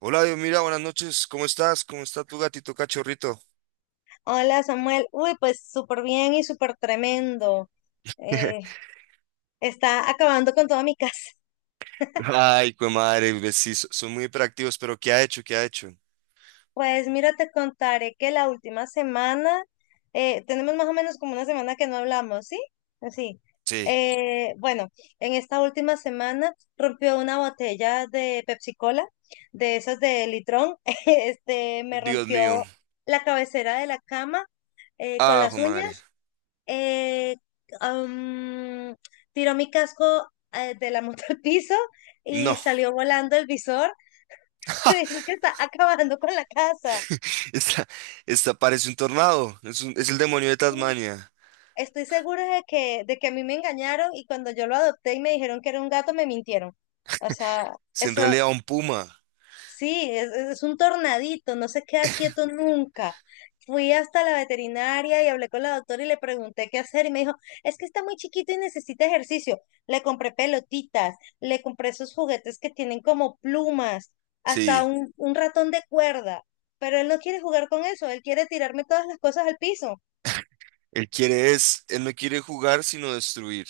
Hola, Dios, mira, buenas noches. ¿Cómo estás? ¿Cómo está tu gatito cachorrito? Hola Samuel, uy, pues súper bien y súper tremendo. Eh, Está acabando con toda mi casa. Ay, pues madre, ves, sí, son muy hiperactivos, pero ¿qué ha hecho? ¿Qué ha hecho? Pues mira, te contaré que la última semana, tenemos más o menos como una semana que no hablamos, ¿sí? Sí. Sí, Bueno, en esta última semana rompió una botella de Pepsi Cola, de esas de litrón. Me Dios mío. rompió la cabecera de la cama con Ah, jue las madre. uñas eh, am, tiró mi casco de la moto al piso No, y salió volando el visor. Te digo que está acabando con la casa. esta, esta parece un tornado. Es, es el demonio de Tasmania. Estoy segura de que a mí me engañaron y cuando yo lo adopté y me dijeron que era un gato, me mintieron. O sea, Es en eso, realidad un puma. sí, es un tornadito, no se queda quieto nunca. Fui hasta la veterinaria y hablé con la doctora y le pregunté qué hacer y me dijo, es que está muy chiquito y necesita ejercicio. Le compré pelotitas, le compré esos juguetes que tienen como plumas, hasta Sí, un ratón de cuerda, pero él no quiere jugar con eso, él quiere tirarme todas las cosas al piso. Él no quiere jugar, sino destruir.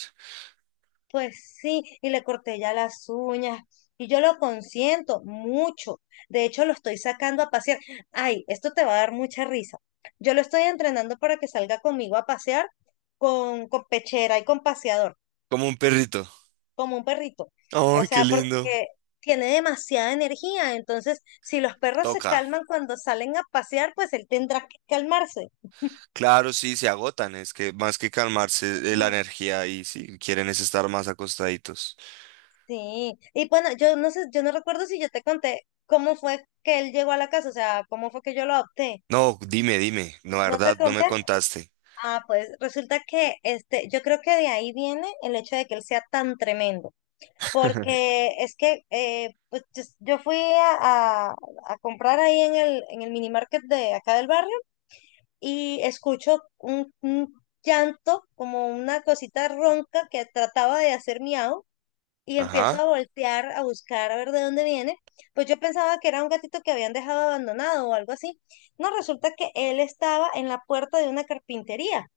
Pues sí, y le corté ya las uñas. Y yo lo consiento mucho. De hecho, lo estoy sacando a pasear. Ay, esto te va a dar mucha risa. Yo lo estoy entrenando para que salga conmigo a pasear con pechera y con paseador, Como un perrito. como un perrito. O Ay, qué sea, lindo. porque tiene demasiada energía. Entonces, si los perros se Toca. calman cuando salen a pasear, pues él tendrá que calmarse. Claro, sí, se agotan. Es que más que calmarse la Sí. energía y sí, quieren es estar más acostaditos. Sí, y bueno, yo no sé, yo no recuerdo si yo te conté cómo fue que él llegó a la casa, o sea, cómo fue que yo lo adopté. No, dime, dime. No, la ¿No te verdad, no me conté? contaste. Ah, pues resulta que este, yo creo que de ahí viene el hecho de que él sea tan tremendo, porque es que pues yo a comprar ahí en en el mini market de acá del barrio y escucho un llanto, como una cosita ronca que trataba de hacer miau y empiezo Ajá. a voltear, a buscar, a ver de dónde viene, pues yo pensaba que era un gatito que habían dejado abandonado o algo así. No, resulta que él estaba en la puerta de una carpintería.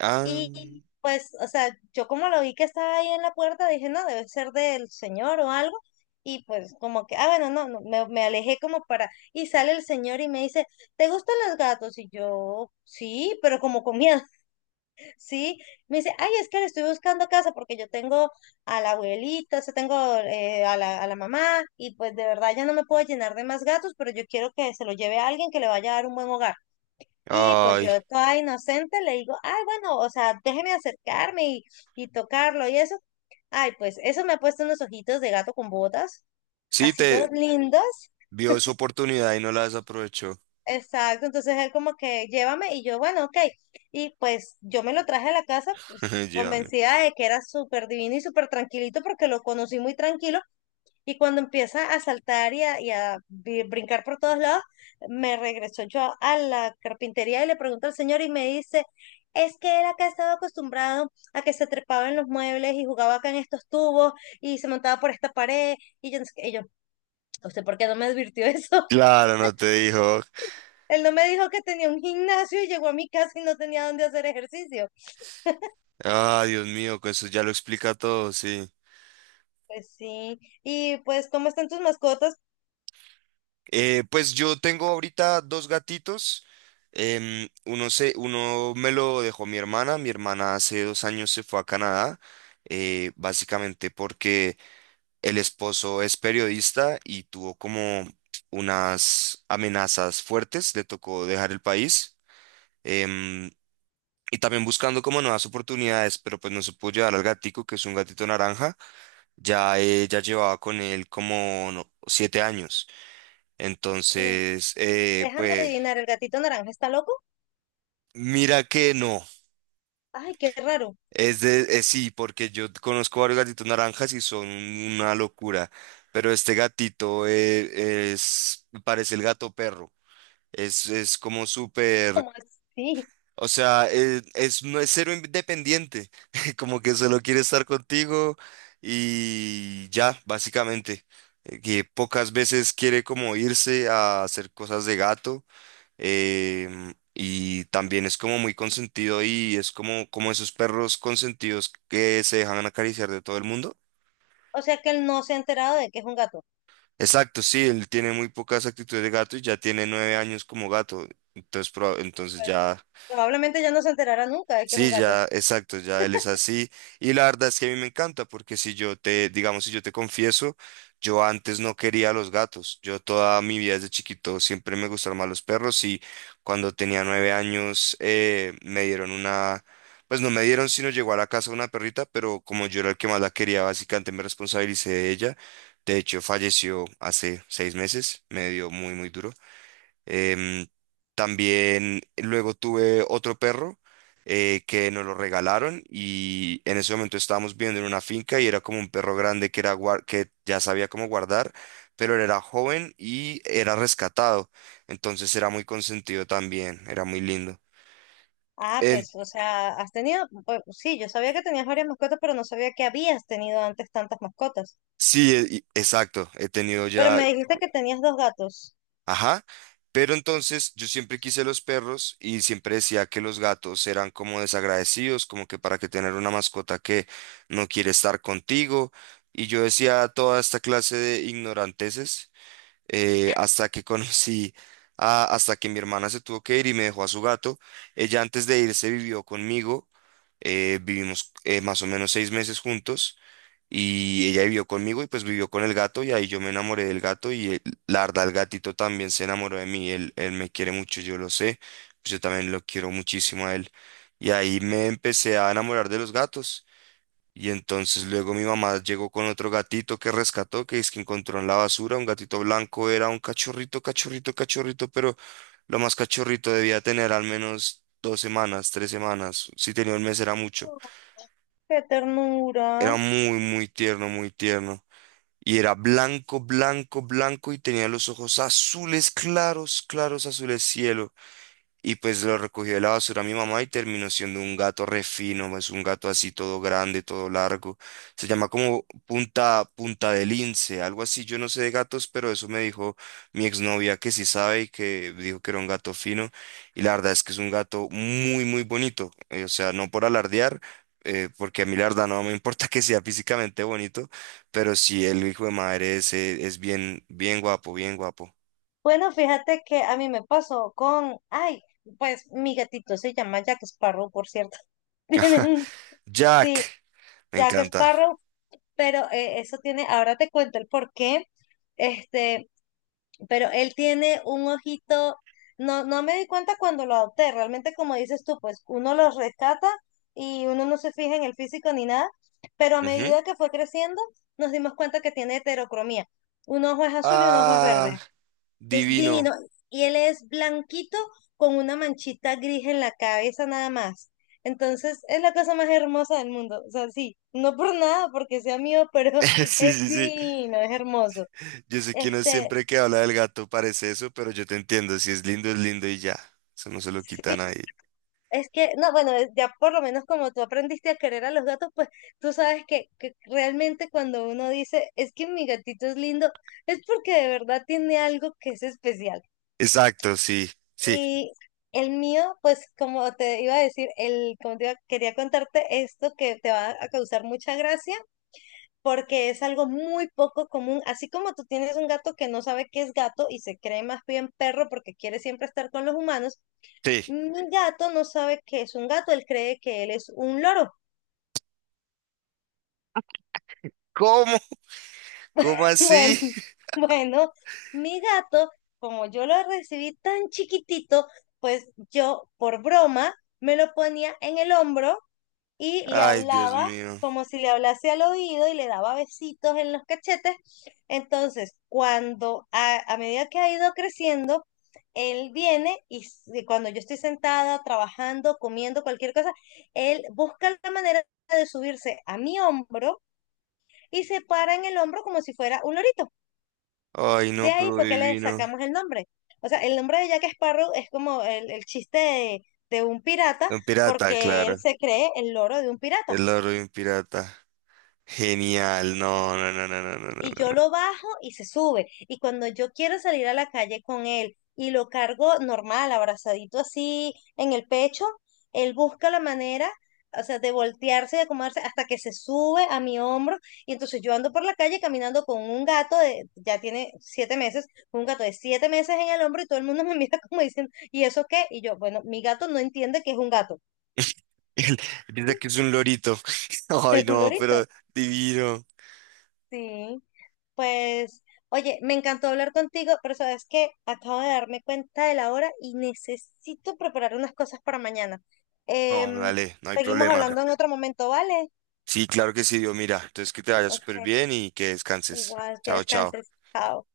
Ah, Y pues, o sea, yo como lo vi que estaba ahí en la puerta, dije, no, debe ser del señor o algo. Y pues como que, ah, bueno, no, no, me alejé como para... Y sale el señor y me dice, ¿te gustan los gatos? Y yo, sí, pero como con miedo. Sí, me dice, ay, es que le estoy buscando casa porque yo tengo a la abuelita, o sea, tengo a a la mamá y pues de verdad ya no me puedo llenar de más gatos, pero yo quiero que se lo lleve a alguien que le vaya a dar un buen hogar. Y pues yo ay. toda inocente le digo, ay, bueno, o sea, déjeme acercarme y tocarlo y eso. Ay, pues eso me ha puesto unos ojitos de gato con botas, Sí, así te todos lindos. vio su oportunidad y no la desaprovechó. Exacto, entonces él como que llévame y yo, bueno, ok. Y pues yo me lo traje a la casa, pues Llévame. convencida de que era súper divino y súper tranquilito porque lo conocí muy tranquilo y cuando empieza a saltar y y a brincar por todos lados, me regresó yo a la carpintería y le pregunto al señor y me dice, es que él acá estaba acostumbrado a que se trepaba en los muebles y jugaba acá en estos tubos y se montaba por esta pared y yo, no sé qué". Y yo, ¿usted por qué no me advirtió eso? Claro, no te dijo. Él no me dijo que tenía un gimnasio y llegó a mi casa y no tenía dónde hacer ejercicio. Ah, Dios mío, que eso ya lo explica todo, sí. Pues sí. Y pues, ¿cómo están tus mascotas? Pues yo tengo ahorita dos gatitos. Uno me lo dejó mi hermana. Mi hermana hace 2 años se fue a Canadá, básicamente porque el esposo es periodista y tuvo como unas amenazas fuertes, le tocó dejar el país. em, y también buscando como nuevas oportunidades, pero pues no se pudo llevar al gatico, que es un gatito naranja. Ya ella llevaba con él como no, 7 años. Eh, Entonces, Déjame pues adivinar, ¿el gatito naranja está loco? mira que no. Ay, qué raro. Es de, es sí, porque yo conozco varios gatitos naranjas y son una locura. Pero este gatito es, parece el gato perro. Es como súper, ¿Cómo así? o sea, es, no es cero independiente, como que solo quiere estar contigo y ya, básicamente. Que pocas veces quiere como irse a hacer cosas de gato, y también es como muy consentido y es como, como esos perros consentidos que se dejan acariciar de todo el mundo. O sea que él no se ha enterado de que es un gato. Exacto, sí, él tiene muy pocas actitudes de gato y ya tiene 9 años como gato, entonces, ya... Pues probablemente ya no se enterará nunca de que es un Sí, gato. ya, exacto, ya él es así. Y la verdad es que a mí me encanta, porque si yo te, digamos, si yo te confieso, yo antes no quería a los gatos. Yo toda mi vida desde chiquito siempre me gustaron más los perros y cuando tenía 9 años me dieron una, pues no me dieron, sino llegó a la casa una perrita, pero como yo era el que más la quería, básicamente me responsabilicé de ella. De hecho, falleció hace 6 meses, me dio muy, muy duro. Em, también luego tuve otro perro que nos lo regalaron y en ese momento estábamos viviendo en una finca y era como un perro grande que, que ya sabía cómo guardar, pero él era joven y era rescatado. Entonces era muy consentido también, era muy lindo. Ah, En- pues, o sea, has tenido, pues, sí, yo sabía que tenías varias mascotas, pero no sabía que habías tenido antes tantas mascotas. sí, exacto. He tenido Pero ya, me dijiste que tenías dos gatos. ajá, pero entonces yo siempre quise los perros y siempre decía que los gatos eran como desagradecidos, como que para que tener una mascota que no quiere estar contigo. Y yo decía toda esta clase de ignoranteses hasta que conocí, hasta que mi hermana se tuvo que ir y me dejó a su gato. Ella antes de irse vivió conmigo, vivimos más o menos 6 meses juntos. Y ella vivió conmigo y pues vivió con el gato y ahí yo me enamoré del gato y la verdad el gatito también se enamoró de mí, él me quiere mucho, yo lo sé, pues yo también lo quiero muchísimo a él. Y ahí me empecé a enamorar de los gatos y entonces luego mi mamá llegó con otro gatito que rescató, que es que encontró en la basura, un gatito blanco, era un cachorrito, cachorrito, cachorrito, pero lo más cachorrito debía tener al menos 2 semanas, 3 semanas, si tenía un mes era mucho, Oh, qué ternura. era muy, muy tierno, muy tierno. Y era blanco, blanco, blanco y tenía los ojos azules, claros, claros, azules cielo. Y pues lo recogió de la basura mi mamá y terminó siendo un gato re fino, es un gato así todo grande, todo largo. Se llama como punta, punta de lince, algo así. Yo no sé de gatos, pero eso me dijo mi exnovia que sí sabe y que dijo que era un gato fino. Y la verdad es que es un gato muy, muy bonito. O sea, no por alardear, porque a mí la verdad no me importa que sea físicamente bonito, pero sí el hijo de madre es bien, bien guapo, bien guapo. Bueno, fíjate que a mí me pasó con, ay, pues mi gatito se llama Jack Sparrow, por cierto. Tiene un, sí, Jack, me Jack encanta. Sparrow, pero eso tiene, ahora te cuento el por qué, este, pero él tiene un ojito, no me di cuenta cuando lo adopté, realmente como dices tú, pues uno los rescata y uno no se fija en el físico ni nada, pero a medida que fue creciendo, nos dimos cuenta que tiene heterocromía. Un ojo es azul y un ojo es Ah, verde. Es divino. divino. Y él es blanquito con una manchita gris en la cabeza nada más. Entonces es la cosa más hermosa del mundo. O sea, sí, no por nada, porque sea mío, pero Sí, es sí, sí. divino, es hermoso. Yo sé que uno Este, siempre que habla del gato parece eso, pero yo te entiendo. Si es lindo, es lindo y ya. Eso no se lo quitan ahí. es que, no, bueno, ya por lo menos como tú aprendiste a querer a los gatos, pues tú sabes que realmente cuando uno dice, es que mi gatito es lindo, es porque de verdad tiene algo que es especial. Exacto, sí, sí, Y el mío, pues como te iba a decir, quería contarte esto que te va a causar mucha gracia porque es algo muy poco común. Así como tú tienes un gato que no sabe qué es gato y se cree más bien perro porque quiere siempre estar con los humanos, sí. mi gato no sabe qué es un gato, él cree que él es un loro. ¿Cómo? ¿Cómo así? Bueno, bueno, mi gato, como yo lo recibí tan chiquitito, pues yo por broma me lo ponía en el hombro y le Ay, Dios hablaba mío. como si le hablase al oído y le daba besitos en los cachetes. Entonces, a medida que ha ido creciendo, él viene y cuando yo estoy sentada, trabajando, comiendo cualquier cosa, él busca la manera de subirse a mi hombro y se para en el hombro como si fuera un lorito. Ay, De no, ahí pero fue que le divino. sacamos el nombre. O sea, el nombre de Jack Sparrow es como el chiste de un pirata Un pirata, porque él claro. se cree el loro de un pirata. El loro de un pirata. Genial. No, no, no, no, no, no, no, Y no, yo no. lo bajo y se sube. Y cuando yo quiero salir a la calle con él y lo cargo normal, abrazadito así en el pecho, él busca la manera, o sea, de voltearse, de acomodarse hasta que se sube a mi hombro. Y entonces yo ando por la calle caminando con un gato de, ya tiene 7 meses, un gato de 7 meses en el hombro y todo el mundo me mira como diciendo, ¿y eso qué? Y yo, bueno, mi gato no entiende que es un gato, Él piensa que es un lorito. Ay, es un no, pero lorito. divino. Sí. Pues, oye, me encantó hablar contigo, pero sabes que acabo de darme cuenta de la hora y necesito preparar unas cosas para mañana. No, Em, dale, no hay Seguimos problema. hablando en otro momento, ¿vale? Sí, claro que sí, Dios, mira. Entonces que te vaya Ok, súper bien y que descanses. igual que Chao, chao. descanses. Chao.